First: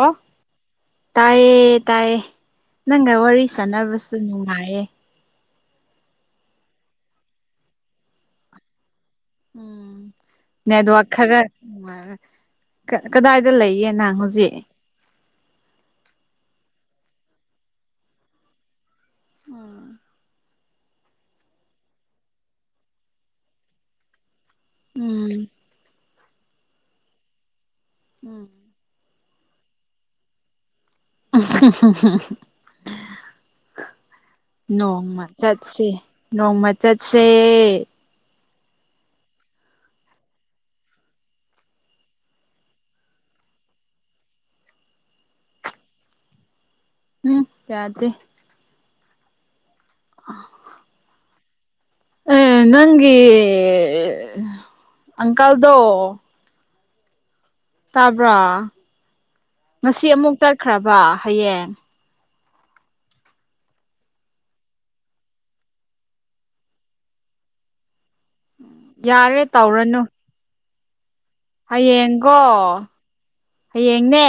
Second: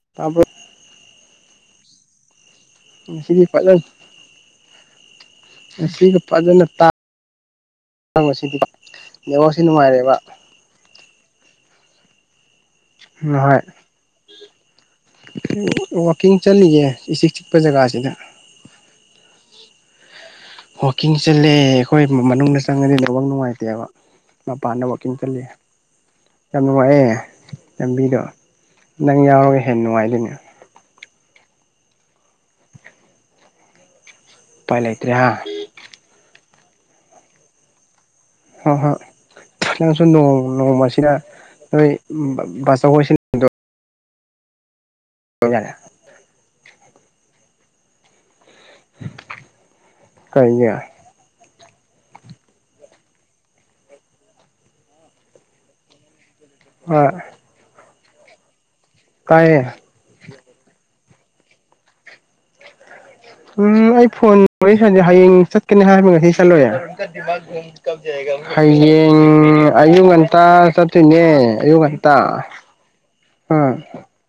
ꯑꯣ ꯇꯥꯕ꯭ꯔꯣ ꯇꯥꯏꯌꯦ ꯇꯥꯏꯌꯦ ꯅꯪꯒ ꯉꯁꯤꯗꯤ ꯋꯥꯔꯤ ꯁꯥꯟꯅꯕꯁꯨ ꯅꯨꯡꯉꯥꯏꯌꯦ ꯑꯁꯤꯗꯤ ꯐꯖꯅ ꯇꯥ [unintelligible] ꯅꯦꯠꯋꯥꯛꯁꯤ ꯅꯨꯡꯉꯥꯏꯔꯦꯕ ꯅꯨꯡꯉꯥꯏꯔꯦ ꯎꯝ ꯍꯣꯏ ꯋꯥꯀꯤꯡ ꯆꯠꯂꯤꯌꯦ ꯏꯆꯤꯛ ꯆꯤꯛꯄ ꯖꯒꯥꯁꯤꯗ ꯑꯥ ꯋꯥꯀꯤꯡ ꯆꯠꯂꯦ ꯑꯩꯈꯣꯏ ꯃꯅꯨꯡꯗ ꯆꯪꯉꯗꯤ ꯅꯦꯠꯋꯥꯛ ꯅꯨꯡꯉꯥꯏꯇꯦꯕ ꯃꯄꯥꯟꯗ ꯋꯥꯛꯀꯤꯡ ꯎꯝ ꯆꯠꯂꯤꯌꯦ ꯌꯥꯝ ꯅꯨꯡꯉꯥꯏꯌꯦ ꯂꯝꯕꯤꯗꯣ ꯅꯪ ꯌꯥꯎꯔꯒ ꯍꯦꯟꯅ ꯅꯨꯡꯉꯥꯏꯗꯣꯏꯅꯦ [inaudible] ꯎꯄꯥꯏ ꯂꯩꯇ꯭ꯔꯦ ꯅꯣꯡꯃ ꯍꯥ ꯆꯠꯁꯦ ꯅꯣꯡꯃ ꯆꯠꯁꯦ ꯍꯣꯏ ꯍꯣꯏ ꯅꯣꯡ ꯅꯣꯡꯃ ꯑꯁꯤꯗ ꯅꯣꯏ ꯕꯥꯆꯧꯍꯣꯏ ꯁꯤꯡꯗꯣ ꯑꯧ ꯌꯥꯔꯦ ꯍꯨꯝ ꯌꯥꯗꯦ ꯀꯩꯒꯤ ꯑꯦ ꯅꯪꯒꯤ ꯑꯪꯀꯜꯗꯣ ꯍꯣꯏ ꯇꯥꯕ꯭ꯔꯣ ꯇꯥꯏꯌꯦ ꯉꯁꯤ ꯑꯃꯨꯛ ꯆꯠꯈ꯭ꯔꯕ ꯍꯌꯦꯡ ꯎꯝ ꯑꯩ ꯐꯣꯟꯗ ꯋꯔꯤ ꯁꯥꯅꯁꯦ ꯍꯌꯦꯡ ꯆꯠꯀꯅꯤ ꯍꯥꯏꯕ ꯉꯁꯤ ꯆꯠꯂꯣꯏꯌꯦ ꯍꯌꯦꯡ ꯌꯥꯔꯦ ꯇꯧꯔꯅꯨ ꯑꯌꯨꯛ ꯉꯟꯇꯥ ꯆꯠ ꯆꯠꯇꯣꯏꯅꯦ ꯑꯌꯨꯛ ꯉꯟꯇꯥ ꯍꯌꯦꯡꯀꯣ ꯎꯝ ꯍꯌꯦꯡꯅꯦ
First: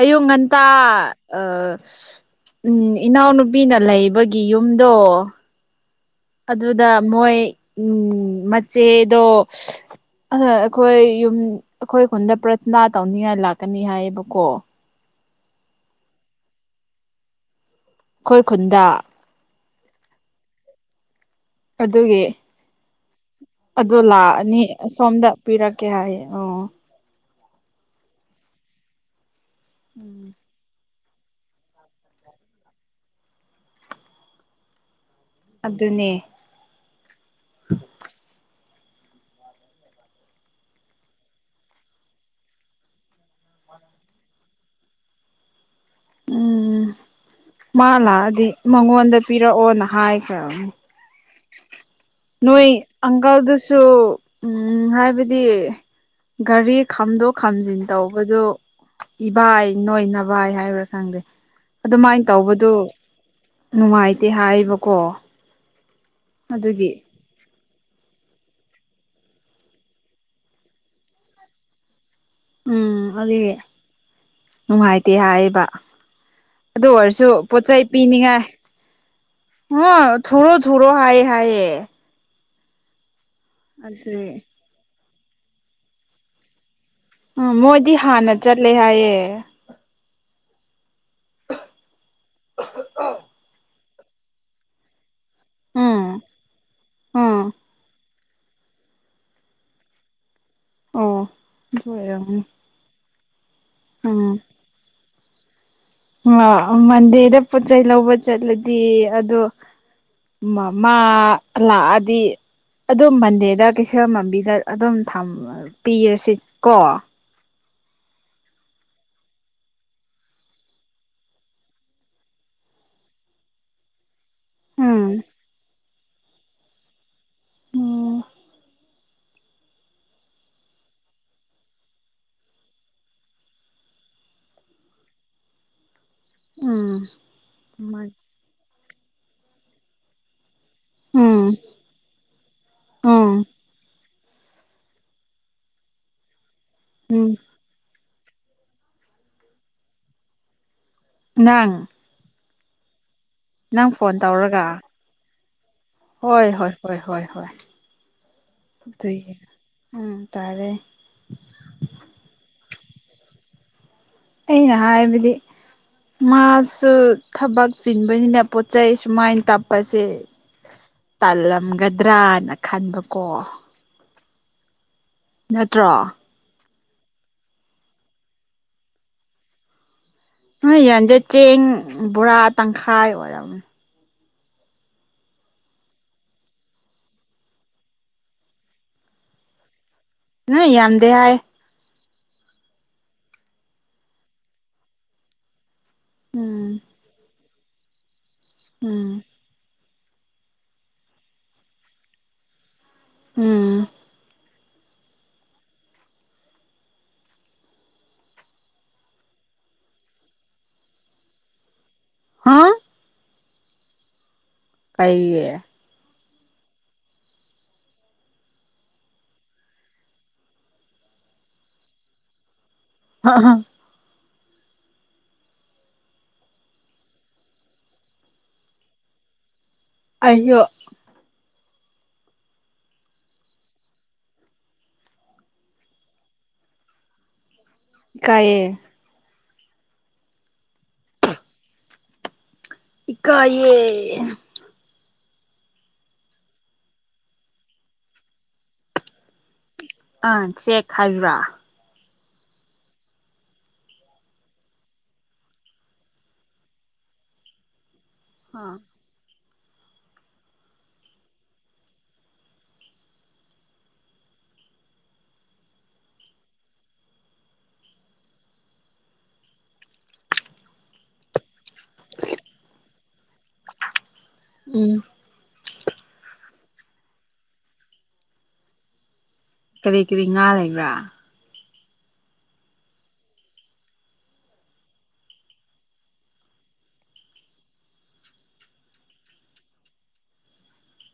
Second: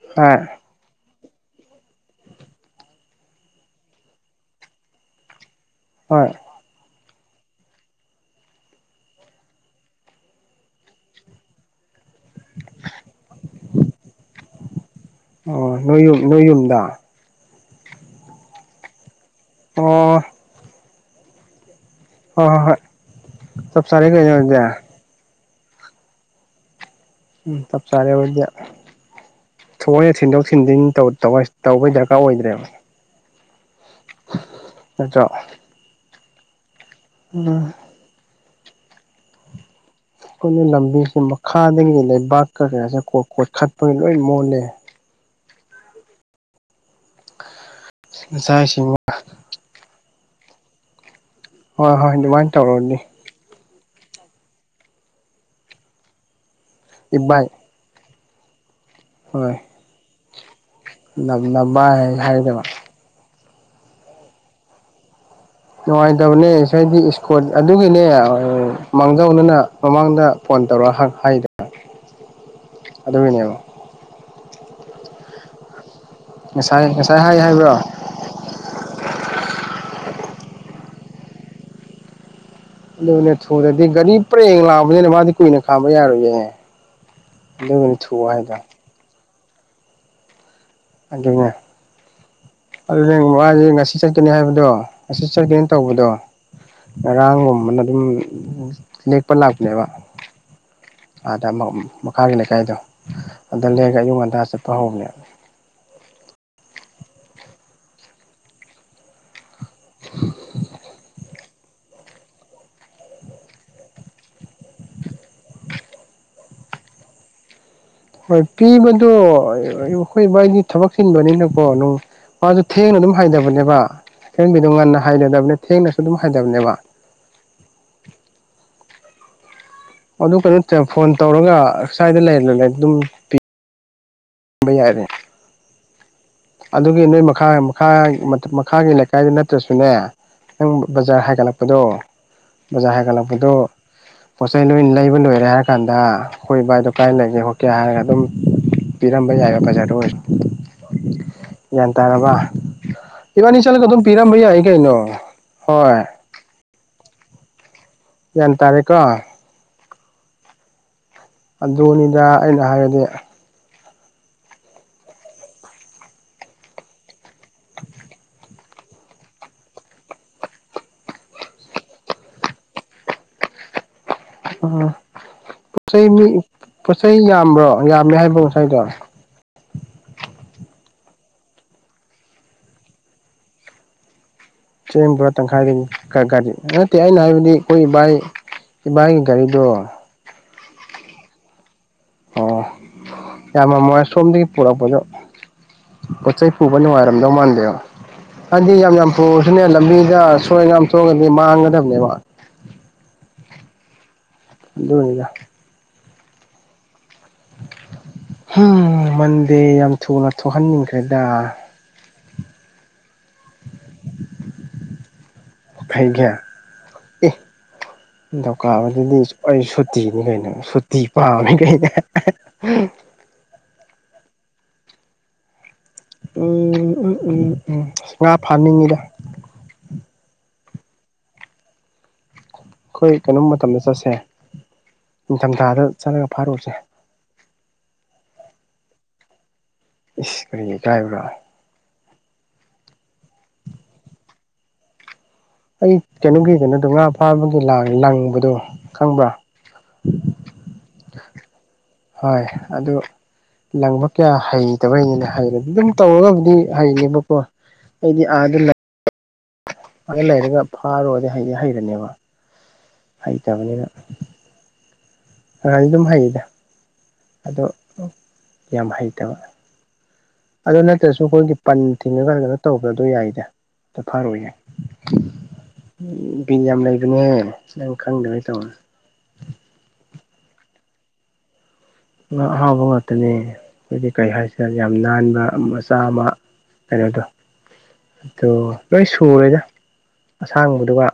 ꯑꯌꯨꯛ ꯍꯣꯏ ꯉꯟꯇꯥ ꯑ ꯥ ꯏꯅꯥꯎꯅꯨꯄꯤꯅ ꯂꯩꯕꯒꯤ ꯌꯨꯝꯗꯣ ꯍꯣꯏ ꯑꯗꯨꯗ ꯃꯣꯏ ꯎꯝ ꯃꯆꯦꯗꯣ ꯑꯗꯣ ꯑꯩꯈꯣꯏ ꯌꯨꯝ ꯑꯩꯈꯣꯏ ꯈꯨꯟꯗ ꯄ꯭ꯔꯊꯅ ꯇꯧꯅꯤꯡꯉꯥꯏ ꯂꯥꯛꯀꯅꯤ ꯍꯥꯏꯌꯦꯕꯀꯣ ꯑꯣ ꯅꯣꯏꯌꯨꯨꯝ ꯅꯣꯏꯌꯨꯨꯝꯗ ꯑꯩꯈꯣꯏ ꯈꯨꯟꯗ ꯑꯣ ꯑꯗꯨꯒꯤ ꯍꯣꯏ ꯍꯣꯏ ꯍꯣꯏ ꯆꯞ ꯑꯗꯨ ꯆꯥꯔꯦ ꯀꯩꯅꯣ ꯑꯗꯨꯗꯤ ꯂꯥꯛꯑꯅꯤ ꯑꯁꯣꯝꯗ ꯄꯤꯔꯛꯀꯦ ꯍꯥꯏꯌꯦ ꯑꯣ ꯎꯝ ꯆꯞ ꯆꯥꯔꯦ ꯑꯩꯈꯣꯏꯗꯤ ꯊꯧꯑꯣꯏꯅ ꯎꯝ ꯊꯤꯟꯗꯣꯛ ꯊꯤꯟꯖꯤꯟ ꯇꯧ ꯇꯧꯋꯔꯁ ꯇꯧꯕꯩ ꯗꯔꯀꯥꯔ ꯑꯣꯏꯗ꯭ꯔꯦꯕ ꯅꯠꯇ꯭ꯔꯣ ꯑꯗꯨꯅꯦ ꯎꯝ ꯑꯩꯈꯣꯏꯅ ꯂꯝꯕꯤꯁꯦ ꯃꯈꯥꯗꯒꯤꯗꯤ ꯂꯩꯕꯥꯛꯀ ꯀꯩꯥꯁꯦ ꯀ ꯀꯣꯠ ꯈꯠꯄꯒꯤ ꯂꯣꯏ ꯃꯣꯠꯂꯦ ꯎꯝ ꯃꯥ ꯂꯥꯛꯑꯗꯤ ꯉꯁꯥꯏꯁꯤꯡ ꯃꯉꯣꯟꯗ ꯄꯤꯔꯛꯑꯣꯅ ꯍꯥꯏꯈ꯭ꯔꯕꯅꯤ ꯍꯣꯏ ꯍꯣꯏ ꯑꯗꯨꯃꯥꯏꯅ ꯅꯣꯏ ꯇꯧꯔꯗꯤ ꯑꯪꯀꯜꯗꯨꯁꯨ ꯁꯨ ꯎꯝ ꯍꯥꯏꯕꯗꯤ ꯒꯥꯔꯤ ꯈꯥꯝꯗꯣꯛ ꯏꯕꯥꯏ ꯈꯥꯝꯖꯤꯟ ꯇꯧ ꯇꯧꯕꯗꯣ ꯍꯣꯏ ꯏꯚꯥꯏ ꯅꯣꯏ ꯅꯚꯥꯏ ꯍꯥꯏꯕꯔ ꯈꯪꯗꯦ ꯅꯝꯅꯕ ꯑꯗꯨꯃꯥꯏꯅ ꯍꯥꯏꯗꯕ ꯇꯧꯕꯗꯨ ꯅꯨꯡꯉꯥꯏꯇꯦ ꯍꯥꯏꯕꯀꯣ ꯅꯨꯡꯉꯥꯏꯇꯕꯅꯦ ꯍꯥꯏꯗꯤ ꯏꯁ꯭ꯀꯣꯠ ꯑꯗꯨꯒꯤꯅꯦ ꯃꯥꯡꯖꯧꯅꯅ ꯃꯃꯥꯡꯗ ꯐꯣꯟ ꯇꯧꯔꯛ ꯑ ꯍꯥꯏꯗꯣ ꯎꯝ ꯑꯗꯨꯒꯤ ꯑꯗꯨꯒꯤꯅꯦꯕ ꯅꯨꯡꯉꯥꯏꯇꯦ ꯍꯥꯏꯌꯦꯕ ꯑꯗꯨ ꯉꯁꯥꯏ ꯉꯁꯥꯏ ꯑꯣꯏꯔꯁꯨ ꯍꯥꯏ ꯄꯣꯠ ꯍꯥꯏꯕ꯭ꯔꯣ ꯆꯩꯩ ꯄꯤꯅꯤꯡꯉꯥꯏ ꯊꯨꯔꯣ ꯊꯨꯔꯣ ꯍꯥꯏꯌꯦ ꯍꯥꯏꯌꯦ ꯑꯗꯨꯨꯅꯦ ꯊꯨꯗꯔꯗꯤ ꯒꯥꯔꯤ ꯑꯗꯨꯏ ꯄꯨꯔꯦꯡ ꯂꯥꯛꯑꯕꯅꯤꯅ ꯃꯥꯗꯤ ꯀꯨꯏꯅ ꯈꯥꯝꯕ ꯌꯥꯔꯣꯏꯌꯦ ꯎꯝ ꯃꯣꯏꯗꯤ ꯑꯗꯨꯒꯅꯤ ꯊꯨ ꯍꯥꯟꯅ ꯍꯥꯏꯗꯣ ꯆꯠꯂꯦ ꯍꯥꯏꯌꯦ ꯑꯗꯨꯅꯦ ꯑꯁꯤ ꯆꯠꯀꯅꯤ ꯍꯥꯏꯕꯗꯣ ꯑꯁꯤ ꯆꯠꯀꯅꯤ ꯎꯝ ꯇꯧꯕꯗꯣ ꯎꯝ ꯉꯔꯥꯡꯒꯨꯝꯕꯅ ꯑꯗꯨꯝ ꯎꯝ ꯂꯦꯛꯄ ꯂꯥꯛꯄꯅꯦꯕ ꯑꯣ ꯑꯥꯗ ꯑꯗꯨ ꯃꯈꯥꯒꯤ ꯑꯣꯏꯔꯝꯅꯤ ꯂꯩꯀꯥꯏꯗꯣ ꯑꯥꯗ ꯂꯦꯛꯑꯒ ꯑꯌꯨꯛ ꯉꯟꯇꯥ ꯆꯠꯄ ꯍꯧꯕꯅꯦꯕ ꯑꯥ ꯃꯟꯗꯦꯗ ꯄꯣꯠꯆꯩ ꯂꯧꯕ ꯆꯠꯂꯗꯤ ꯑꯗꯣ ꯃ ꯃꯥ ꯂꯥꯛꯑꯗꯤ ꯑꯗꯨꯝ ꯃꯟꯗꯦꯗ ꯀꯩꯊꯦꯜ ꯃꯟꯕꯤꯗ ꯑꯗꯨꯝ ꯊꯝ ꯄꯤꯔꯁꯤ ꯀꯣ ꯍꯣꯏ ꯄꯤꯕꯗꯣ ꯑꯩꯈꯣꯏ ꯕꯥꯏꯗꯤ ꯊꯕꯛ ꯆꯤꯟꯕꯅꯤꯅꯀꯣ ꯃꯥꯁꯨ ꯊꯦꯡꯅ ꯑꯗꯨꯝ ꯍꯥꯏꯗꯕꯅꯦꯕ ꯈꯪꯗꯦ ꯑꯗꯨꯝ ꯉꯟꯅ ꯎꯝ ꯍꯥꯏꯊꯗꯕꯅꯦ ꯊꯦꯡꯅꯁꯨ ꯑꯗꯨꯝ ꯍꯥꯏꯊꯕꯅꯦꯕ ꯑꯣ ꯑꯗꯨ ꯀꯩꯅꯣ ꯐꯣꯟ ꯇꯧꯔꯒ ꯑꯁ꯭ꯋꯥꯏꯗ ꯂꯩꯔ ꯑꯗꯨꯝ ꯄꯤ ꯄꯤ ꯌꯥꯔꯦ ꯑꯗꯨꯒꯤ ꯎꯝ ꯅꯣꯏ ꯃꯈꯥ ꯃꯈꯥ ꯃꯈꯥꯒꯤ ꯂꯩꯀꯥꯏꯗ ꯅꯠꯇ꯭ꯔꯁꯨꯅꯦ ꯅꯪ ꯕꯖꯥꯔ ꯎꯝ ꯍꯥꯏꯒꯠꯂꯛꯄꯗꯣ ꯕꯖꯥꯔ ꯎꯝ ꯍꯥꯏꯒꯠꯂꯛꯄꯗꯣ ꯄꯣꯠꯆꯩ ꯂꯣꯏ ꯂꯩꯕ ꯂꯣꯏꯔꯦ ꯍꯥꯏꯔ ꯀꯥꯟꯗ ꯑꯩꯈꯣꯏ ꯏꯕꯥꯏꯗꯣ ꯀꯥꯏ ꯎꯝ ꯂꯩꯒꯦ ꯈꯣꯠꯀꯦ ꯍꯥꯏꯔꯒ ꯑꯗꯨꯝ ꯄꯤꯔꯝꯕ ꯌꯥꯏꯕ ꯕꯖꯥꯔꯗ ꯑꯣꯏꯔꯁꯨ ꯅꯪ ꯒ꯭ꯌꯥꯟ ꯇꯥꯔꯕ ꯏꯕꯥꯟꯅꯤ ꯆꯠꯂꯒ ꯅꯪ ꯑꯗꯨꯝ ꯐꯣꯟ ꯄꯤꯔꯕ ꯌꯥꯏ ꯇꯧꯔꯒ ꯀꯩꯅꯣ ꯍꯣꯏ ꯍꯣꯏ ꯍꯣꯏ ꯍꯣꯏ ꯍꯣꯏ ꯍꯣꯏ ꯒ꯭ꯌꯥꯟ ꯇꯔꯦꯀꯣ ꯑꯗꯨꯏ ꯎꯝ ꯇꯥꯔꯦ ꯑꯗꯨꯅꯤꯗ ꯑꯩꯅ ꯍꯥꯏꯔꯗꯤ ꯑꯩꯅ ꯍꯥꯏꯕꯗꯤ ꯃꯥꯁꯨ ꯊꯕꯛ ꯆꯤꯟꯕꯅꯤꯅ ꯄꯣꯠ ꯆꯩ ꯁꯨꯃꯥꯏꯅ ꯇꯞꯄꯁꯦ ꯇꯥꯜꯂꯝꯒꯗ꯭ꯔꯅ ꯈꯟꯕꯀꯣ ꯎꯝ ꯄꯣꯠ ꯅꯠꯇ꯭ꯔꯣ ꯆꯩ [unintelligible] ꯄꯣꯠꯆꯩ ꯌꯥꯝꯕ꯭ꯔꯣ ꯌꯥꯝꯃꯦ ꯍꯥꯏꯕꯣ ꯉꯁꯥꯏꯗꯣ ꯍꯣꯏ ꯌꯝꯗꯦ ꯆꯦꯡ ꯕꯣꯔꯥ ꯇꯪꯈꯥꯏ ꯑꯣꯏꯔꯝ ꯅꯤ ꯆꯦꯡ ꯕꯣꯔꯥ ꯇꯪꯈꯥꯏꯗꯒꯤ ꯒꯥꯔꯤ ꯅꯠꯇꯦ ꯑꯩꯅ ꯍꯥꯏꯕꯗꯤ ꯑꯩꯈꯣꯏ ꯕꯥꯏ ꯏꯕꯥꯏ ꯒꯥꯔꯤꯗꯣ ꯅꯣꯏ ꯌꯥꯝꯗꯦ ꯍꯥꯏ ꯑꯣ ꯌꯥꯝ ꯃꯝ ꯃꯣꯏ ꯁꯣꯝꯗꯒꯤ ꯄꯣꯔꯛ ꯄꯗꯣ ꯄꯣꯠꯆꯩ ꯄꯨꯕ ꯎꯝ ꯅꯨꯡꯉꯥꯏꯔꯝꯗꯧ ꯃꯥꯟꯗꯦꯕ ꯍꯥꯏꯗꯤ ꯌꯥꯝ ꯌꯥꯝ ꯎꯝ ꯄꯨꯔꯁꯨꯅꯦ ꯂꯝꯕꯤ ꯁꯤꯗ ꯑꯁꯣꯏ ꯑꯉꯥꯝ ꯊꯣꯛꯑꯒꯗꯤ ꯃꯥꯡꯒꯗꯕꯅꯦꯕ ꯎꯝ ꯑꯗꯨꯅꯤꯗ ꯍꯝ ꯃꯟꯗꯦ ꯌꯥꯝ ꯊꯨꯅ ꯊꯣꯛꯍꯟꯅꯤꯡꯈ꯭ꯔꯦꯗ ꯍꯥꯥ ꯀꯩꯒꯤ ꯐꯩꯒ꯭ꯌꯥ ꯑꯦ ꯅꯤꯊꯧꯀꯥꯕꯗꯨꯗꯤ ꯑꯩ ꯁꯨꯇꯤꯅꯤ ꯀꯩꯅꯣ ꯁꯨꯇꯤ ꯄꯥꯝꯃꯤ ꯀꯩꯅꯣ [inaudible] ꯍꯥ ꯍꯥꯥ ꯎꯝ ꯎ ꯎꯝ ꯎꯝ ꯑꯁ ꯉꯥ ꯐꯥꯅꯤꯡꯉꯤꯗ ꯑꯩꯁꯨ ꯑꯩꯈꯣꯏ ꯀꯩꯅꯣꯝ ꯃꯇꯝꯗ ꯆꯠꯁꯦ ꯅꯤꯡꯊꯝꯊꯥꯗ ꯆꯠꯂꯒ ꯐꯥꯔꯨꯔꯁꯦ ꯏ ꯀꯥꯏꯌꯦ ꯏꯁ ꯀꯔꯤ ꯏꯀꯥꯏꯕ꯭ꯔꯥ ꯏꯀꯥꯏꯌꯦ ꯑꯩ ꯀꯩꯅꯣꯒꯤ ꯀꯩꯅꯣꯗꯣ ꯉꯥ ꯐꯥꯕꯒꯤ ꯂꯪꯕꯗꯣ ꯈꯪꯕ꯭ꯔꯥ ꯑꯥ ꯆꯦꯛ ꯍꯥꯏꯕ꯭ꯔꯥ ꯍꯣꯏ ꯑꯗꯨ ꯂꯪꯕ ꯀꯌꯥ ꯍꯩꯇꯕꯩꯅꯦ ꯍꯩꯔꯗꯤ ꯑꯗꯨꯝ ꯇꯧꯔꯒꯕꯨꯗꯤ ꯍꯩꯅꯦꯕꯀꯣ ꯑꯩꯗꯤ ꯑꯥꯗ ꯑꯥ ꯂꯩ ꯑꯥ ꯂꯩꯔꯒ ꯐꯥꯔꯨꯔꯗꯤ ꯍꯩꯗꯤ ꯍꯩꯔꯅꯦꯕ ꯍꯩꯇꯕꯅꯤꯅ ꯈꯔꯗꯤ ꯑꯗꯨꯝ ꯍꯩꯗ ꯑꯗꯣ ꯌꯥꯝ ꯍꯩꯇꯕ ꯑꯗꯨ ꯅꯠꯇ꯭ꯔꯁꯨ ꯑꯩꯈꯣꯏꯒꯤ ꯄꯟ ꯊꯤꯡꯉ ꯀꯩꯅꯣ ꯇꯧꯕꯗꯣ ꯌꯥꯏꯗ ꯐꯈꯔꯨ ꯌꯥꯏ ꯎꯝ ꯕꯤꯜ ꯌꯥꯝ ꯂꯩꯕꯅꯦ ꯅꯪ ꯈꯪꯗꯕꯩ ꯇꯧꯕ ꯀꯔꯤ ꯀꯔꯤ ꯉꯥ ꯂꯩꯕ꯭ꯔꯥ ꯉꯥ ꯑꯍꯥꯎꯕ ꯉꯥꯛꯇꯅꯦ ꯍꯥꯏꯗꯤ ꯀꯩ ꯍꯥꯏꯁꯤꯔ ꯌꯥꯝ ꯅꯥꯟꯕ ꯃꯆꯥ ꯑꯃ ꯀꯩꯅꯣꯗꯣ ꯑꯗꯨ ꯂꯣꯏ ꯁꯨꯔꯦꯗ ꯑꯁꯥꯡꯕꯗꯨꯒ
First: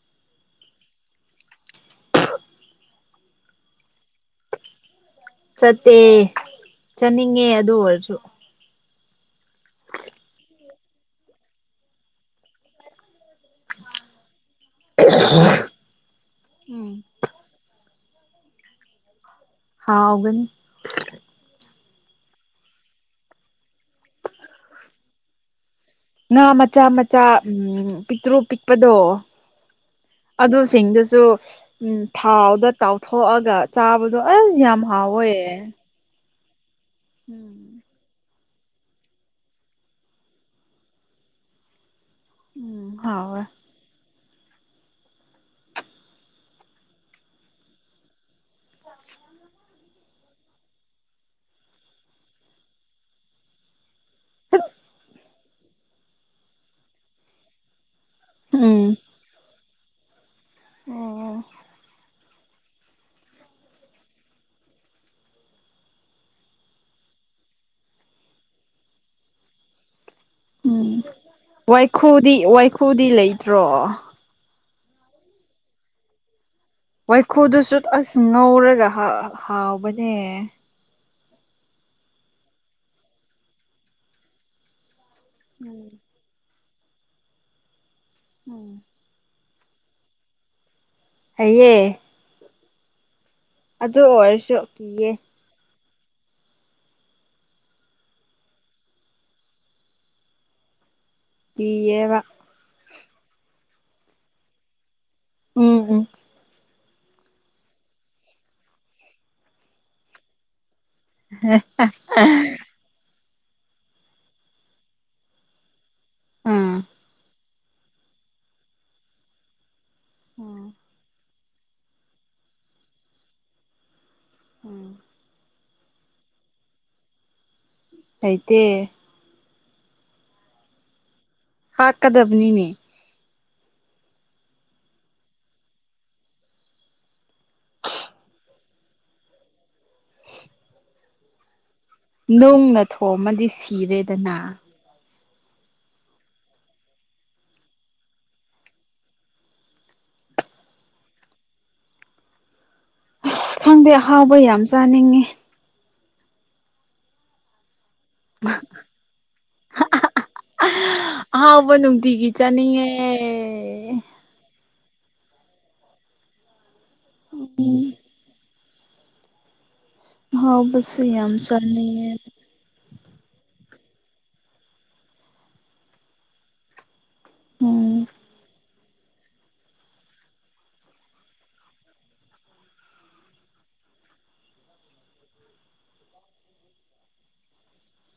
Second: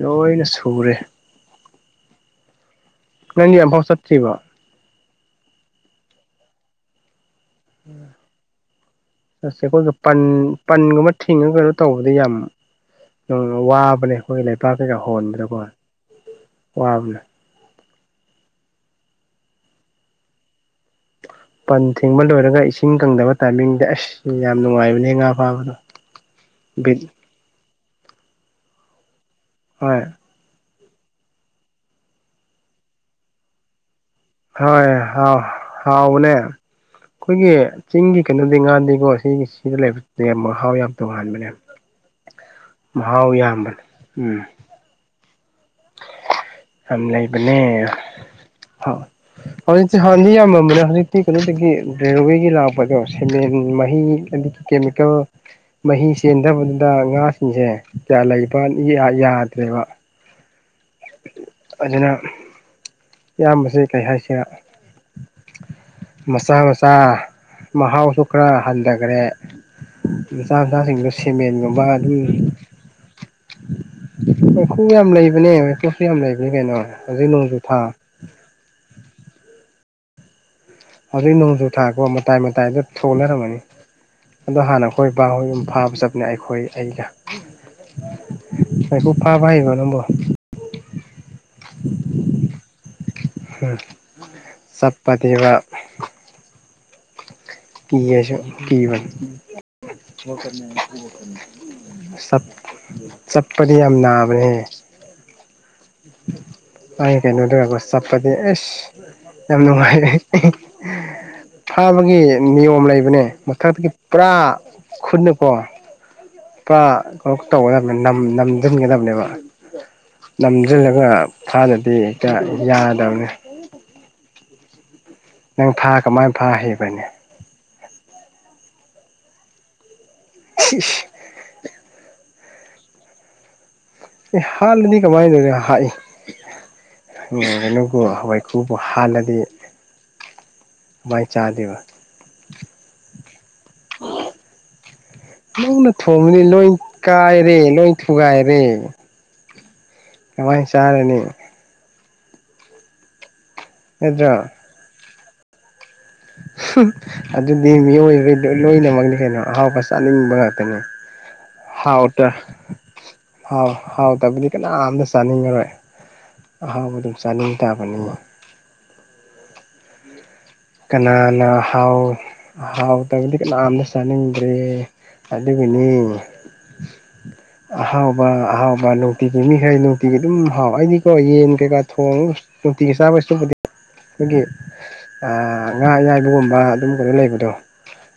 ꯂꯣꯏꯅ ꯁꯨꯔꯦ ꯅꯪꯗꯤ ꯑꯝꯐꯥꯎ ꯆꯠꯇ꯭ꯔꯤꯕꯣ ꯆꯠꯇꯦ ꯆꯠꯅꯤꯡꯉꯦ ꯑꯗꯨ ꯑꯣꯏꯔꯁꯨ ꯆꯠꯁꯦ ꯑꯩꯈꯣꯏꯒ ꯄꯟ ꯄꯟꯒꯨꯝꯕ ꯊꯤꯡꯉꯒ ꯀꯩꯅꯣ ꯇꯧꯕꯗ ꯌꯥꯝ ꯌꯥꯝꯅ ꯋꯥꯕꯅꯦ ꯑꯩꯈꯣꯏꯒꯤ ꯂꯩꯄꯥꯛ ꯀꯩꯀꯥ ꯍꯣꯟꯕꯗꯀꯣ ꯎꯝ ꯋꯥꯕꯅꯦ ꯍꯥꯎꯒꯅꯤ ꯄꯟ ꯊꯤꯡꯕ ꯂꯣꯏꯔꯒ ꯏꯁꯤꯡ ꯀꯪꯗꯕ ꯇꯥꯏꯃꯤꯡꯁꯦ ꯑꯁ ꯌꯥꯝ ꯅꯨꯡꯉꯥꯏꯕꯅꯦ ꯉꯥ ꯐꯥꯕꯗꯣ ꯉꯥ ꯃꯆꯥ ꯕꯤꯠ ꯃꯆꯥ ꯎꯝ ꯄꯤꯛꯇ꯭ꯔꯨ ꯄꯤꯛꯄꯗꯣ ꯍꯣꯏ ꯆꯤꯡꯗꯨꯁꯨ ꯊꯥꯎꯗ ꯇꯥꯎꯊꯣꯛ ꯑꯒ ꯆꯥꯕ ꯍꯣꯏ ꯍꯥꯎ ꯍꯥꯎꯕꯅꯦ ꯑꯩꯈꯣꯏꯒꯤ ꯎꯝ ꯆꯤꯡꯒꯤ ꯀꯩꯅꯣꯗꯤ ꯉꯥꯗꯤꯀꯣ ꯁꯤꯒꯤ ꯁꯤꯗ ꯂꯩꯕ ꯌꯥꯝ ꯃꯍꯥꯎ ꯌꯥꯝ ꯇꯣꯉꯥꯟꯕꯅꯦ ꯃꯍꯥꯎ ꯍꯥꯎꯋꯦ ꯌꯥꯝꯕꯅꯦ ꯎꯝ [inaudible] ꯌꯥꯝ ꯂꯩꯕꯅꯦ ꯑꯥꯎ ꯍꯧꯖꯤꯛꯇꯤ ꯍꯥꯟꯅꯗꯤ ꯌꯥꯝꯃꯝꯕꯅꯦ ꯍꯧꯖꯤꯛꯇꯤ ꯀꯩꯅꯣꯗꯒꯤ ꯔꯦꯜꯋꯦꯒꯤ ꯂꯥꯛꯄꯗꯣ ꯁꯤꯃꯦꯟ ꯃꯍꯤ ꯍꯥꯢꯗꯤ ꯀꯦꯃꯤꯀꯦꯜ ꯃꯍꯤ ꯆꯦꯟꯊꯕꯗꯨꯗ ꯉꯥ ꯁꯤꯡꯁꯦ ꯀꯌꯥ ꯂꯩꯕ ꯎꯝ ꯅꯤ ꯌꯥ ꯌꯥꯗ꯭ꯔꯦꯕ ꯑꯣ ꯑꯗꯨꯅ ꯏꯌꯥꯝꯕꯁꯦ ꯀꯩ ꯍꯥꯏꯁꯤꯔꯥ ꯃꯆꯥ ꯃꯆꯥ ꯃꯍꯥꯎꯁꯨ ꯈꯔ ꯍꯟꯙꯥꯒꯔꯦ ꯃꯆꯥ ꯎꯝ ꯃꯆꯥꯁꯤꯡꯗꯣ ꯁꯤꯃꯦꯟꯒꯨꯝꯕ ꯋꯥꯏꯈꯨꯗꯤ ꯋꯥꯏꯈꯨꯗꯤ ꯂꯩꯇ꯭ꯔꯣ ꯅꯨꯡ ꯈꯨ ꯌꯥꯝ ꯂꯩꯕꯅꯦ ꯔꯀꯦꯁ ꯁꯨ ꯌꯥꯝ ꯂꯩꯕꯅꯦ ꯀꯩꯅꯣ ꯍꯧꯖꯤꯛ ꯅꯣꯡꯖꯨ ꯋꯥꯏꯈꯨꯗꯨꯁꯨ ꯊꯥ ꯑꯁ ꯉꯧꯔꯒ ꯍꯥ ꯍꯥꯎꯕꯅꯦ ꯍꯧꯖꯤꯛ ꯅꯣꯡꯖꯨ ꯊꯥꯀꯣ ꯃꯇꯥꯏ ꯃꯇꯥꯏꯗ ꯊꯣꯛꯅꯔꯝꯒꯅꯤ ꯑꯗꯣ ꯍꯥꯟꯅ ꯑꯈꯣꯏ ꯏꯄꯥ ꯍꯣꯏ ꯑꯗꯨꯝ ꯎꯝ ꯐꯥꯕ ꯆꯠꯄꯅꯦ ꯑꯩꯈꯣꯏ ꯑꯩꯒ ꯎꯝ ꯀꯩꯀꯨ ꯐꯥꯕ ꯅꯨꯡꯉꯥꯢꯔꯤꯕ ꯅꯪꯕꯣ ꯍꯩꯌꯦ ꯑꯗꯨ ꯑꯣꯏꯔꯁꯨ ꯀꯤ ꯌꯦ ꯆꯞꯄꯗꯤꯕ ꯀꯤꯌꯦ ꯑꯩꯁꯨ ꯀꯤꯕꯅꯦ ꯀꯤꯌꯦꯕ ꯆꯞ ꯆꯞꯄꯗꯤ ꯌꯥꯝ ꯅꯥꯕꯅꯦ ꯎꯝ ꯎꯝ ꯃꯥꯏ ꯀꯩꯅꯣꯗꯣ ꯌꯦꯡꯉꯣ ꯆꯞꯄꯗꯤ ꯏꯁ ꯌꯥꯝ ꯅꯨꯡꯉꯥꯏꯔꯦ ꯍꯦ ꯍꯦ ꯐꯥꯕꯒꯤ ꯍ ꯅꯤꯌꯣꯝ ꯂꯩꯕꯅꯦ ꯃꯊꯛꯇꯒꯤ ꯄꯨꯔꯥ ꯈꯨꯠꯅꯀꯣ ꯎꯝ ꯄꯨꯔꯥ ꯇꯧꯒꯗꯕꯅꯦ ꯅꯝ ꯅꯝꯖꯤꯟꯒꯗꯕꯅꯦꯕ ꯎꯝ ꯅꯝꯖꯤꯜꯂꯒ ꯐꯥꯗꯗꯤ ꯍꯦꯛꯇ ꯌꯥꯗꯕꯅꯦ ꯎꯝ ꯅꯪ ꯐꯥ ꯀꯃꯥꯏꯅ ꯐꯥ ꯍꯩꯕꯅꯦ ꯍꯩꯇꯦ ꯏꯁ ꯗꯨꯅꯤꯅꯦ ꯑꯦ ꯍꯥꯠꯂꯗꯤ ꯀꯃꯥꯏꯅ ꯍ ꯑꯦ [unintelligible] ꯋꯥꯏꯈꯨꯕꯨ ꯍꯥꯠꯂꯗꯤ ꯀꯃꯥꯏ ꯆꯥꯗꯣꯏꯕ ꯅꯨꯡꯅ ꯊꯣꯝꯃꯗꯤ ꯁꯤꯔꯦꯗꯅ ꯅꯨꯡꯅ ꯊꯣꯡꯂꯗꯤ ꯂꯣꯏ ꯀꯥꯏꯔꯦ ꯂꯣꯏ ꯊꯨꯒꯥꯏꯔꯦ ꯀꯃꯥꯏ ꯆꯥꯔꯅꯤ ꯑꯁ ꯈꯪꯗꯦ ꯑꯍꯥꯎꯕ ꯌꯥꯝ ꯆꯥꯅꯤꯡꯉꯤ ꯍꯨꯝ ꯑꯗꯨꯗꯤ ꯃꯤꯑꯣꯏꯕꯩ ꯂꯣꯏꯅꯃꯛꯅꯤ ꯀꯩꯅꯣ ꯑꯍꯥꯎꯕ ꯆꯥꯅꯤꯡꯕ ꯉꯥꯛꯇꯅꯤ ꯑꯍꯥꯎꯕ ꯍꯥꯎꯇ ꯅꯨꯡꯇꯤꯒꯤ ꯍꯥꯎ ꯆꯥꯅꯤꯡꯉꯦ ꯍꯥꯎꯇꯕꯗꯤ ꯀꯥ ꯌꯥꯝꯅ ꯆꯥꯅꯤꯡꯉꯔꯣꯏ ꯑꯍꯥꯎꯕ ꯑꯗꯨꯝ ꯆꯥꯅꯤꯡ ꯇꯥꯕꯅꯤ ꯑꯍꯥꯎꯕꯁꯦ ꯌꯥꯝ ꯀꯅꯥꯅ ꯍꯥꯎ ꯆꯥꯅꯤꯡꯉꯦ ꯑꯍꯥꯎ ꯇꯕꯗꯤ ꯀꯅꯥꯝꯅ ꯆꯥꯅꯤꯡꯗ꯭ꯔꯦ ꯑꯗꯨꯒꯤꯅꯤ ꯎꯝ ꯑꯍꯥꯎꯕ ꯑꯍꯥꯎ ꯅꯨꯡꯇꯤꯒꯤ ꯃꯤꯈꯥꯔꯗꯤ ꯅꯨꯡꯇꯤꯒꯤ ꯑꯗꯨꯝ ꯍꯥꯎ ꯑꯩꯗꯤꯀꯣ ꯌꯦꯟ ꯀꯩꯀꯥ ꯊꯣꯡꯉ ꯅꯨꯡꯇꯤꯒꯤ ꯆꯥꯕ ꯁꯔꯨꯛꯄꯨꯗꯤ ꯑꯩꯈꯣꯏꯒꯤ ꯉꯥ ꯑꯌꯥꯏꯕꯒꯨꯝꯕ ꯑꯗꯨꯝ ꯀꯩꯅꯣ ꯂꯩꯕꯗꯣ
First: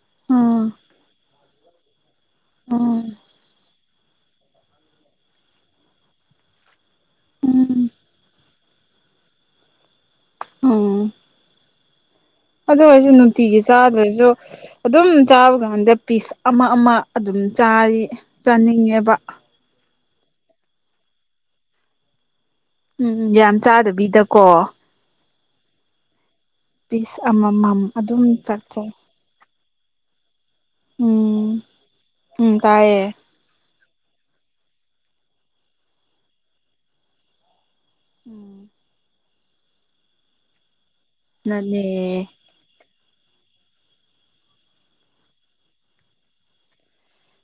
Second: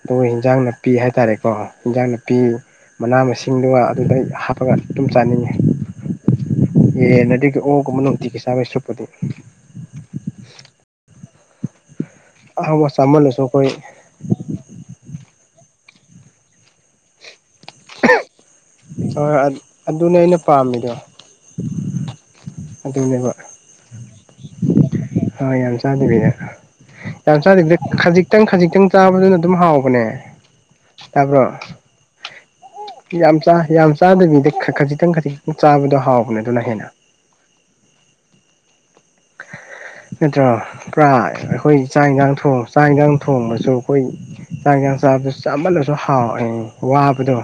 ꯗꯨꯒ ꯏꯟꯖꯥꯡ ꯎꯝ ꯅꯥꯄꯤ ꯍꯥꯏꯇꯥꯔꯦꯀꯣ ꯏꯟꯖꯥꯡ ꯅꯥꯄꯤ ꯎꯝ ꯃꯥꯅ ꯃꯁꯤꯡꯗꯨꯒ ꯑꯗꯨꯗꯩ ꯍꯥꯞꯄꯒ ꯑꯗꯨꯝ ꯆꯥꯅꯤꯡꯉꯦ ꯌꯦꯟ ꯅꯥꯗꯤ ꯑꯣꯛ ꯎꯝ ꯀꯨꯝꯕ ꯅꯨꯡꯇꯤꯒꯤ ꯆꯥꯕꯩ ꯁ꯭ꯔꯨꯛ ꯄꯨꯗꯤ ꯎꯝ ꯑꯗꯨ ꯑꯍꯥꯎꯕ ꯑꯣꯏꯔꯁꯨ ꯆꯥꯃꯜꯂꯁꯨ ꯅꯨꯡꯇꯤꯒꯤ ꯑꯩꯈꯣꯏ ꯆꯥꯗ꯭ꯔꯁꯨ ꯑꯗꯨꯝ ꯆꯥꯕ ꯀꯥꯟꯗ ꯄꯤꯁ ꯑꯃ ꯑꯃ ꯑꯗꯨꯝ ꯆꯥꯔꯗꯤ ꯆꯥꯅꯤꯡꯉꯦꯕ ꯍꯣꯏ ꯑꯗꯨꯅꯦ ꯑꯩꯅ ꯄꯥꯝꯃꯤꯗꯣ ꯎꯝ ꯑꯗꯨꯅꯦꯕ ꯌꯥꯝ ꯆꯥꯗꯕꯤꯗꯀꯣ ꯍꯣꯏ ꯌꯥꯝ ꯆꯥꯗꯕꯤꯗ ꯄꯤꯁ ꯌꯥꯝ ꯆꯥꯗꯦꯕꯤꯗ ꯑꯃꯃꯝ ꯑꯗꯨꯝ ꯈꯖꯤꯛꯇꯪ ꯈꯖꯤꯛꯇꯪ ꯆꯥꯛꯆꯩ ꯆꯥꯕꯗꯨꯅ ꯑꯗꯨꯝ ꯍꯥꯎ ꯕꯅꯦ ꯇꯥꯕꯔꯣ ꯎꯝ ꯎꯝ ꯇꯥꯏꯌꯦ ꯌꯥꯝ ꯆꯥ ꯌꯥꯝ ꯆꯥꯗꯕꯤꯗ ꯈꯖꯤꯛꯇꯪ ꯈꯖꯤꯛꯇꯪ ꯆꯥꯕꯗꯣ ꯍꯥꯎꯕꯅꯦ ꯑꯗꯨꯅ ꯍꯦꯟꯅ ꯎꯝ ꯅꯠꯇ꯭ꯔꯣ ꯄꯨꯔꯥ ꯑꯈꯣꯏ ꯆꯥꯛ ꯅꯅꯦ ꯏꯟꯖꯥꯡ ꯊꯣꯡ ꯆꯥꯛ ꯏꯟꯖꯥꯡ ꯊꯣꯡꯕꯁꯨ ꯑꯩꯈꯣꯏ ꯆꯥꯛ ꯏꯟꯖꯥꯡ ꯆꯥꯕꯗꯁꯨ ꯆꯥꯝꯃꯜꯂꯁꯨ ꯍꯥꯎꯑꯦ ꯋꯥꯕꯗꯣ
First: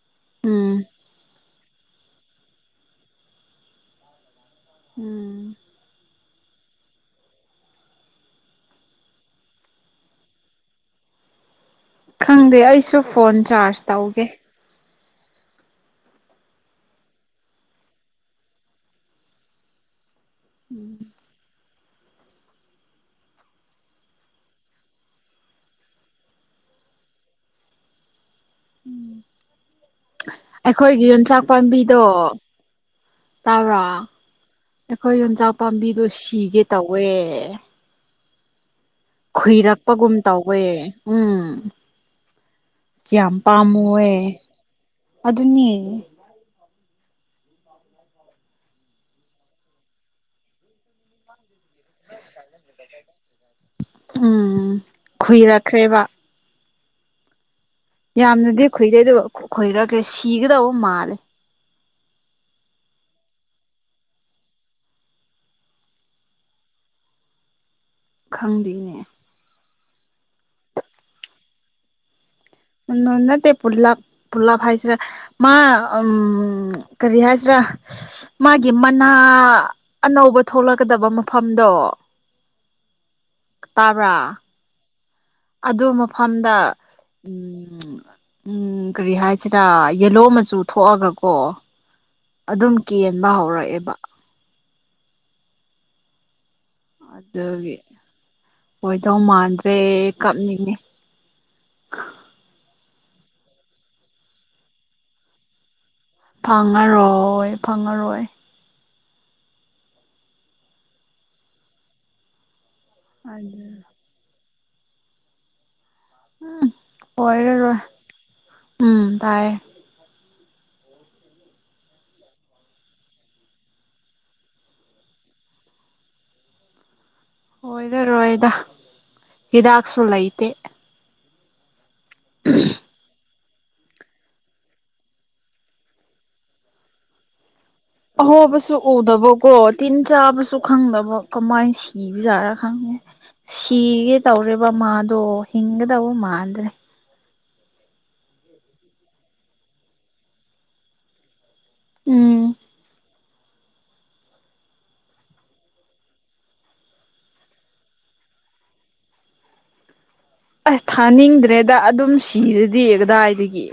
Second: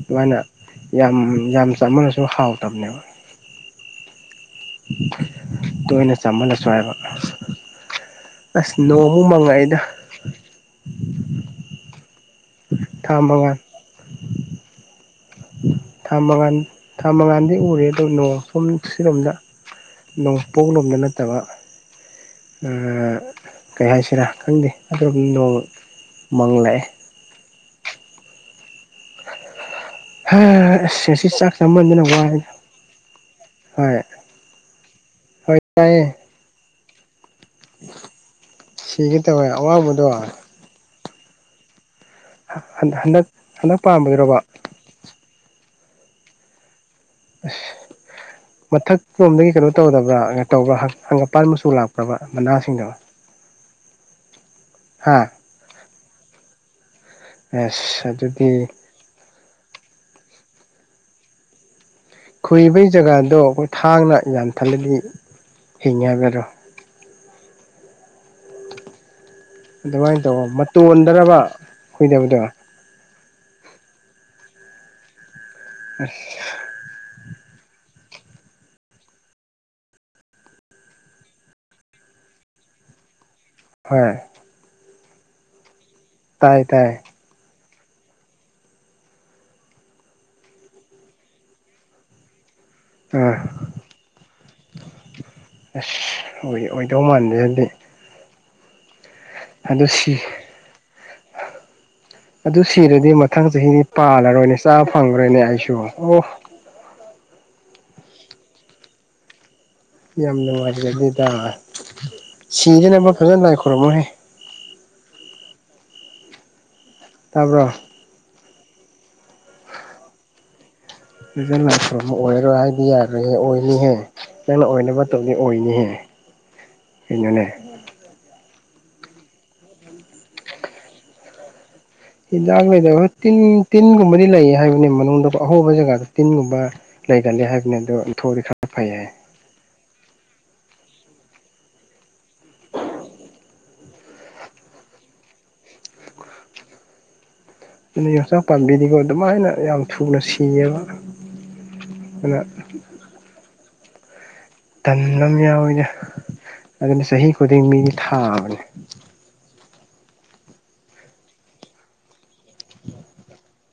ꯑꯗꯨꯃꯥꯏꯅ ꯎꯝ ꯌꯥꯝ ꯌꯥꯝ ꯆꯥꯃꯜꯂꯁꯨ ꯍꯥꯎꯇꯕꯅꯦꯕ ꯎꯝ ꯇꯣꯏꯅ ꯆꯥꯃꯜꯂꯁꯨ ꯍꯥꯏꯕ ꯑꯁ ꯅꯣꯡꯃꯨꯛ ꯃꯪꯉꯛꯑꯦꯗ ꯈꯪꯗꯦ ꯑꯩꯁꯨ ꯐꯣꯟ ꯆꯥꯔꯖ ꯇꯧꯒꯦ ꯊꯥ ꯃꯉꯜ ꯊꯥ ꯃꯉꯜꯗꯤ ꯎꯔꯦ ꯑꯗꯨ ꯅꯣꯡ ꯁꯨꯝ ꯁꯤꯔꯣꯝꯗ ꯅꯣꯡꯄꯣꯛꯂꯣꯝꯗ ꯅꯠꯇꯕ ꯑꯥ ꯀꯩ ꯍꯥꯏꯁꯤꯔꯥ ꯈꯪꯗꯦ ꯑꯗꯩꯒꯤ ꯅꯣꯡ ꯃꯪꯪꯂꯛꯑꯦ ꯎꯝ ꯑꯩꯈꯣꯏꯒꯤ ꯑꯁ ꯉꯁꯤ ꯌꯣꯡꯆꯥꯛ ꯆꯥꯛ ꯄꯥꯝꯕꯤꯗꯣ ꯆꯥꯃꯟꯗꯅ ꯋꯥꯏꯗ ꯇꯕ꯭ꯔꯣ ꯍꯣꯏ ꯑꯈꯣꯏ ꯌꯣꯡ ꯆꯥꯛ ꯍꯣꯏ ꯄꯥꯝꯕꯤꯗꯣ ꯇꯥꯏꯌꯦ ꯁꯤꯒꯦ ꯇꯧꯋꯦ [inaudible] ꯇꯧꯋꯦ ꯑꯋꯥꯡꯕꯗꯣ ꯈꯨꯏꯔꯛꯄꯒꯨꯝ ꯇꯧꯋꯦ ꯎꯝ ꯁꯤ ꯍꯟꯗꯛ ꯌꯥꯝ ꯍꯟꯗꯛ ꯄꯥꯝꯃꯨꯋꯦ ꯄꯥꯝꯕꯒꯤꯔꯣꯕ ꯑꯗꯨꯅꯦ ꯑꯁ ꯃꯊꯛ ꯇꯣ ꯃꯤ ꯀꯩꯅꯣ ꯇꯧꯗꯕ꯭ꯔꯥ ꯇꯧꯕ꯭ꯔꯥ ꯍꯪꯒꯥꯄꯜ ꯃꯆꯨ ꯆꯨ ꯂꯥꯛꯄ꯭ꯔꯥꯕ ꯃꯥꯅꯁꯤꯡꯗꯣ ꯎꯝ ꯍꯥ ꯈꯨꯏꯔꯛꯈ꯭ꯔꯦꯕ ꯑꯁ ꯑꯗꯨꯗꯤ ꯌꯥꯝꯅꯗꯤ ꯈꯨꯏꯗꯦꯗꯨ ꯈꯨꯏꯔꯒ ꯁꯤꯒꯗꯧꯕ ꯃꯥꯜꯂꯦ ꯈꯨꯏꯕꯩ ꯖꯒꯥꯗꯣ ꯑꯩꯈꯣꯏ ꯊꯥꯡꯅ ꯌꯥꯊꯠꯂꯗꯤ ꯍꯤꯡꯉꯦ ꯍꯥꯏꯅꯗ꯭ꯔꯣ ꯈꯪꯗꯤꯅꯦ ꯑꯗꯨꯃꯥꯏꯅ ꯇꯧꯑꯣ ꯃꯇꯣꯟꯗꯔꯕ ꯈꯨꯏꯙꯕꯗꯣ ꯅꯠ ꯅꯠꯇꯦ ꯄꯨꯂꯞ ꯄꯨꯂꯞ ꯍꯥꯏꯁꯤꯔ ꯃꯥ ꯎꯝ ꯀꯔꯤꯍꯥꯏꯁꯤ ꯔꯥ ꯃꯥꯒꯤ ꯃꯥꯅ ꯑꯅꯧꯕ ꯊꯣꯛꯂꯛꯀꯗꯕ ꯃꯐꯝꯗꯣ ꯍꯣꯏ ꯇꯕ꯭ꯔꯥ ꯑꯗꯨ ꯃꯐꯝꯗ ꯇꯥꯏ ꯇꯥꯏ ꯎꯝ ꯎꯝ ꯎꯝ ꯀꯔꯤ ꯍꯥꯏꯁꯤꯔ ꯌꯦꯜꯂꯣ ꯃꯆꯨ ꯊꯣꯛꯑꯒꯀꯣ ꯑꯗꯨꯝ ꯀꯦꯟꯕ ꯑꯥ ꯍꯧꯔꯛꯑꯦꯕ ꯑꯁ ꯑꯣꯏꯗꯧ ꯃꯥꯟꯗꯦ ꯑꯗꯤ ꯑꯗꯨꯒꯤ ꯑꯣꯏꯗꯧ ꯃꯥꯟꯗ꯭ꯔꯦ ꯀꯞꯅꯤꯡꯉꯦ ꯑꯗꯨ ꯁꯤꯔꯗꯤ ꯃꯊꯪ ꯆꯍꯤꯅꯤ ꯄꯥꯜꯂꯔꯣꯏꯅꯦ ꯆꯥꯕ ꯐꯪꯉꯔꯣꯏꯅꯦ ꯑꯩꯁꯨ ꯑꯣ ꯐꯪꯉꯔꯣꯏ ꯐꯪꯉꯔꯣꯏ ꯌꯥꯝ ꯅꯨꯡꯉꯥꯏꯖꯗꯦꯗ ꯁꯤꯗꯅꯕ ꯐꯖꯅ ꯂꯥꯏ ꯑꯗꯨ ꯈꯣꯏꯔꯝꯃꯣꯍꯦ ꯎꯝ ꯇꯥꯕ꯭ꯔꯣ ꯑꯣꯏꯔꯔꯣꯏ ꯎꯝ ꯇꯥꯏ ꯐꯖꯅ ꯇꯧꯔꯝꯃꯣ ꯑꯣꯏꯔꯣꯏ ꯍꯥꯏꯕꯗꯤ ꯌꯥꯔꯣꯏꯍꯦ ꯑꯣꯏꯅꯤꯍꯦ ꯅꯪꯅ ꯑꯣꯏꯅꯕ ꯇꯧꯗꯤ ꯑꯣꯏꯅꯤꯍꯦ [inaudible] ꯀꯩꯅꯣꯅꯦ ꯑꯣꯏꯔꯔꯣꯏꯗ ꯍꯤꯗꯥꯛꯁꯨ ꯂꯩꯇꯦ ꯍꯤꯗꯥꯛꯅ [unintelligible] ꯇꯤꯟ ꯇꯤꯟꯒꯨꯝꯕꯗꯤ ꯂꯩꯌꯦ ꯍꯥꯏꯕꯅꯤ ꯃꯅꯨꯡꯗ ꯑꯍꯣꯕ ꯖꯒꯥꯗ ꯇꯤꯟꯒꯨꯝꯕ ꯂꯩꯒꯜꯂꯦ ꯍꯥꯏꯕꯅꯦ ꯑꯍꯣꯕꯁꯨ ꯎꯗꯕꯀꯣ ꯇꯤꯟ ꯆꯥꯕꯁꯨ ꯈꯪꯗꯕ ꯀꯃꯥꯏꯅ ꯁꯤꯕꯖꯥꯠꯔ ꯈꯪꯉꯦ ꯁꯤꯒꯦ ꯇꯧꯔꯦꯕ ꯃꯥꯗꯣ ꯍꯤꯡꯒꯗꯕ ꯃꯥꯟꯗ꯭ꯔꯦ ꯑꯗꯨꯅꯦ ꯌꯣꯡꯆꯥꯛ ꯄꯥꯝꯕꯤꯗꯤꯀꯣ ꯑꯗꯨꯃꯥꯏꯅ ꯌꯥꯝ ꯊꯨꯅ ꯁꯤꯌꯦꯕ ꯑꯥꯗ ꯎꯝ ꯇꯟꯕ ꯑꯃ ꯌꯥꯎꯋꯤꯗ ꯑꯗꯨꯅ ꯆꯍꯤ ꯈꯨꯗꯤꯡ ꯃꯤꯗꯤ ꯊꯥꯕꯅꯦ ꯑꯁ ꯊꯥꯅꯤꯡꯗ꯭ꯔꯦꯗ ꯑꯗꯨꯝ ꯁꯤꯔꯗꯤ ꯀꯗꯥꯏꯗꯒꯤ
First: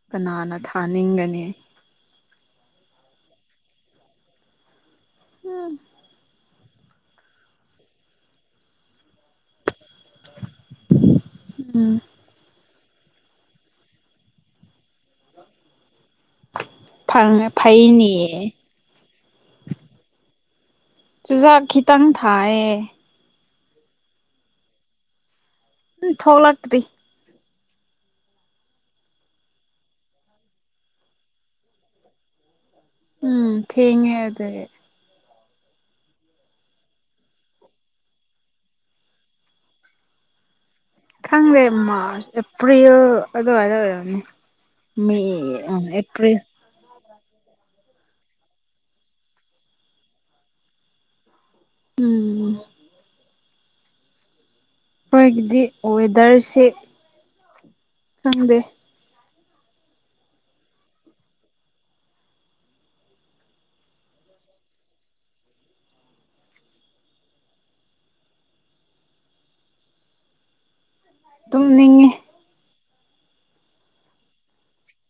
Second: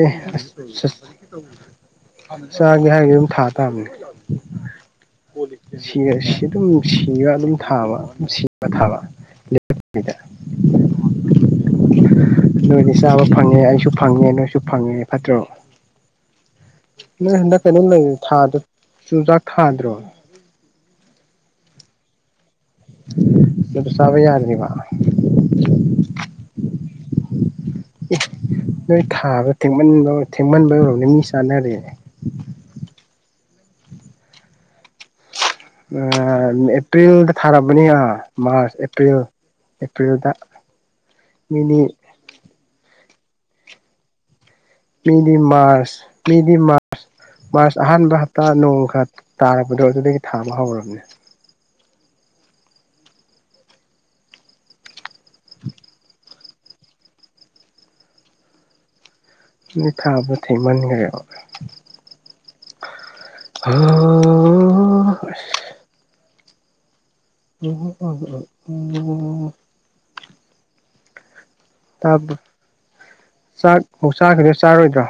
ꯑꯦ ꯀꯅꯥꯅ ꯑꯁ ꯊꯥꯅꯤꯡꯒꯅꯤ ꯆꯥꯒꯦ ꯍꯥꯏꯔꯒꯗꯤ ꯗꯨꯝ ꯊꯥ ꯇꯥꯕꯅꯦ ꯎꯝ ꯁꯤꯔ ꯁꯤ ꯗꯨꯝ ꯁꯤꯔ ꯑꯗꯨꯝ ꯊꯥꯕ ꯑꯗꯨꯝ ꯁꯤꯔ ꯊꯥ ꯂꯦꯞꯇꯕꯤꯗ ꯎꯝ ꯅꯣꯏꯗꯤ ꯆꯥꯕ ꯐꯪꯉꯦ ꯑꯩꯁꯨ ꯐꯪꯉꯦ ꯅꯣꯏꯁꯨ ꯐꯪꯉꯦ ꯐꯠꯇ꯭ꯔꯣ ꯅꯣꯏ ꯎꯝ ꯍꯟꯗꯛ ꯀꯩꯅꯣꯝ ꯐꯩꯅꯦ ꯂꯩꯕꯗꯣ ꯊꯥꯗ ꯆꯨꯖꯥꯛ ꯊꯥꯗ꯭ꯔꯣ ꯆꯨꯖ ꯇꯪ ꯊꯥꯏꯌꯦ ꯗꯨꯝ ꯆꯥꯕ ꯌꯥꯗ꯭ꯔꯤꯕ ꯎꯝ ꯊꯣꯛꯂꯛꯇ꯭ꯔꯤ ꯑꯦ ꯅꯣꯏ ꯊꯥꯕ ꯊꯦꯡꯃꯟꯕ ꯊꯦꯡꯃꯟꯕꯩ ꯑꯣꯏꯔꯝꯅꯤ ꯃꯤ ꯆꯥꯅꯔꯦꯅꯦ ꯎꯝ ꯊꯦꯡꯉꯦ ꯑꯗꯨꯒꯤ ꯑꯥ ꯑꯦꯄ꯭ꯔꯤꯜꯗ ꯊꯥꯔꯕꯅꯤ ꯑꯥ ꯃ꯭ꯔꯥꯁ ꯑꯦꯄ꯭ꯔꯤꯜ ꯑꯦꯄ꯭ꯔꯤꯜꯗ ꯈꯪꯗꯦ ꯃꯤꯗꯤ ꯃꯥꯔꯆ ꯑꯦꯄ꯭ꯔꯤꯜ ꯑꯗꯨꯋꯥꯏꯗ ꯑꯣꯏꯔꯝꯅꯤ ꯃꯦ ꯃꯤꯗꯤ ꯃ꯭ꯔꯥꯁ ꯑꯦꯄ꯭ꯔꯤꯜ ꯃꯤꯗꯤ ꯃꯥ ꯃꯥꯔꯁ ꯑꯍꯥꯟꯕ ꯍꯞꯇꯥ ꯅꯣꯡꯈꯥ ꯇꯥꯔꯛꯖꯗꯣ ꯑꯗꯨꯗꯒꯤ ꯊꯥꯕ ꯍꯧꯔꯕꯅꯤ ꯎꯝ ꯑꯈꯣꯏꯒꯤꯗꯤ ꯋꯦꯗ꯭ꯔꯁꯦ ꯈꯪꯗꯦ ꯅꯣꯏ ꯊꯥꯕ ꯊꯦꯡꯃꯟꯒꯔꯦꯕ ꯍꯥꯍꯥ ꯍꯥ ꯑꯁ [inaudible] ꯇꯨꯝꯅꯤꯡꯉꯦ ꯆꯥꯛ ꯃꯣꯛ ꯆꯥꯒꯦꯔ ꯆꯥꯔꯣꯏꯗ꯭ꯔꯣ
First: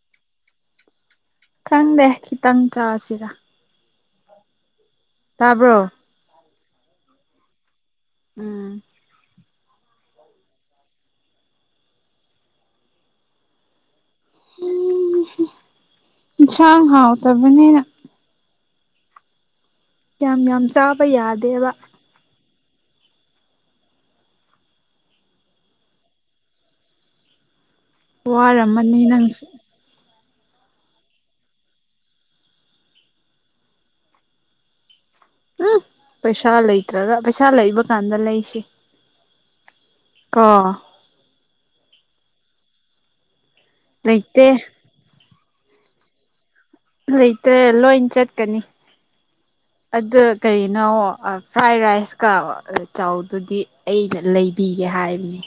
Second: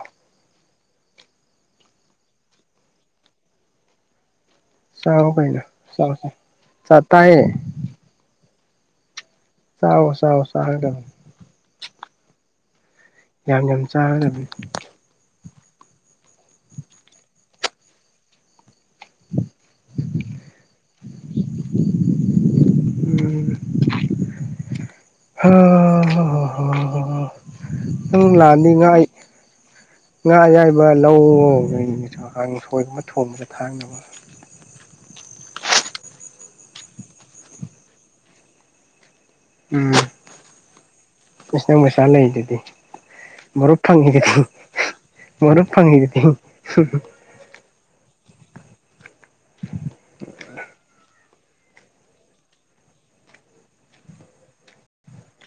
ꯊꯪꯗꯦ ꯈꯤꯇꯪ ꯆꯥꯁꯤꯔ ꯆꯥꯎ ꯀꯩꯅꯣ ꯇꯥꯕ꯭ꯔꯣ ꯆꯥꯛꯄꯨ ꯆꯥꯛ ꯆꯥꯇꯥꯏꯌꯦ ꯎꯝ ꯆꯥꯔꯣ ꯆꯥꯔꯣ ꯆꯥꯔꯒ ꯃꯨꯛ ꯌꯥꯝ ꯌꯥꯝ ꯆꯥꯒꯗꯝꯅꯤ ꯏꯟꯁꯥꯡ ꯍꯥꯎ ꯇꯥꯕꯅꯤꯅ ꯌꯥꯝ ꯌꯥꯝ ꯆꯥꯕ ꯌꯥꯗꯦꯕ ꯎꯝ ꯍꯥ ꯍꯥ ꯍꯥ ꯅꯪ ꯋꯥꯔꯝꯃꯅꯤ ꯂꯥꯛꯅꯤꯡꯉꯥꯏ ꯅꯪꯁꯨ ꯉꯥ ꯑꯌꯥꯏꯕ ꯂꯧꯋꯣ ꯀꯥꯡꯁꯣꯏꯒꯨꯝꯕ ꯊꯣꯡꯕꯗ ꯊꯥꯛꯅꯕ ꯎꯝ ꯄꯩꯁꯥ ꯂꯩꯇ꯭ꯔꯒ ꯄꯩꯁꯥ ꯂꯩꯕ ꯀꯥꯟꯗ ꯂꯩꯁꯤ ꯎꯝ ꯀꯣ ꯑꯁ ꯅꯪꯄꯩꯁꯥ ꯂꯩꯗꯨꯗꯤ ꯃꯔꯨꯞ ꯐꯪꯉꯤꯗꯨꯗꯤ ꯍꯤ ꯂꯩꯇꯦ ꯃꯔꯨꯞ ꯐꯪꯉꯤꯗꯨꯗꯤ ꯂꯩꯇ꯭ꯔꯦ ꯂꯣꯏꯟ ꯆꯠꯀꯅꯤ ꯑꯗꯨ ꯀꯩꯅꯣ ꯐ꯭ꯔꯥꯏ ꯔꯥꯏꯁꯀ ꯆꯧꯗꯨꯗꯤ ꯑꯩꯅ ꯂꯩꯕꯤꯒꯦ ꯍꯥꯏꯕꯅꯦ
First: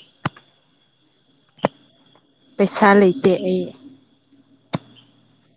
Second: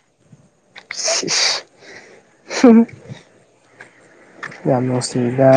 ꯏꯁ ꯏꯁ ꯄꯩꯁꯥ ꯂꯩꯇꯦ ꯑꯩ ꯌꯥꯝ ꯅꯨꯡꯁꯤꯗ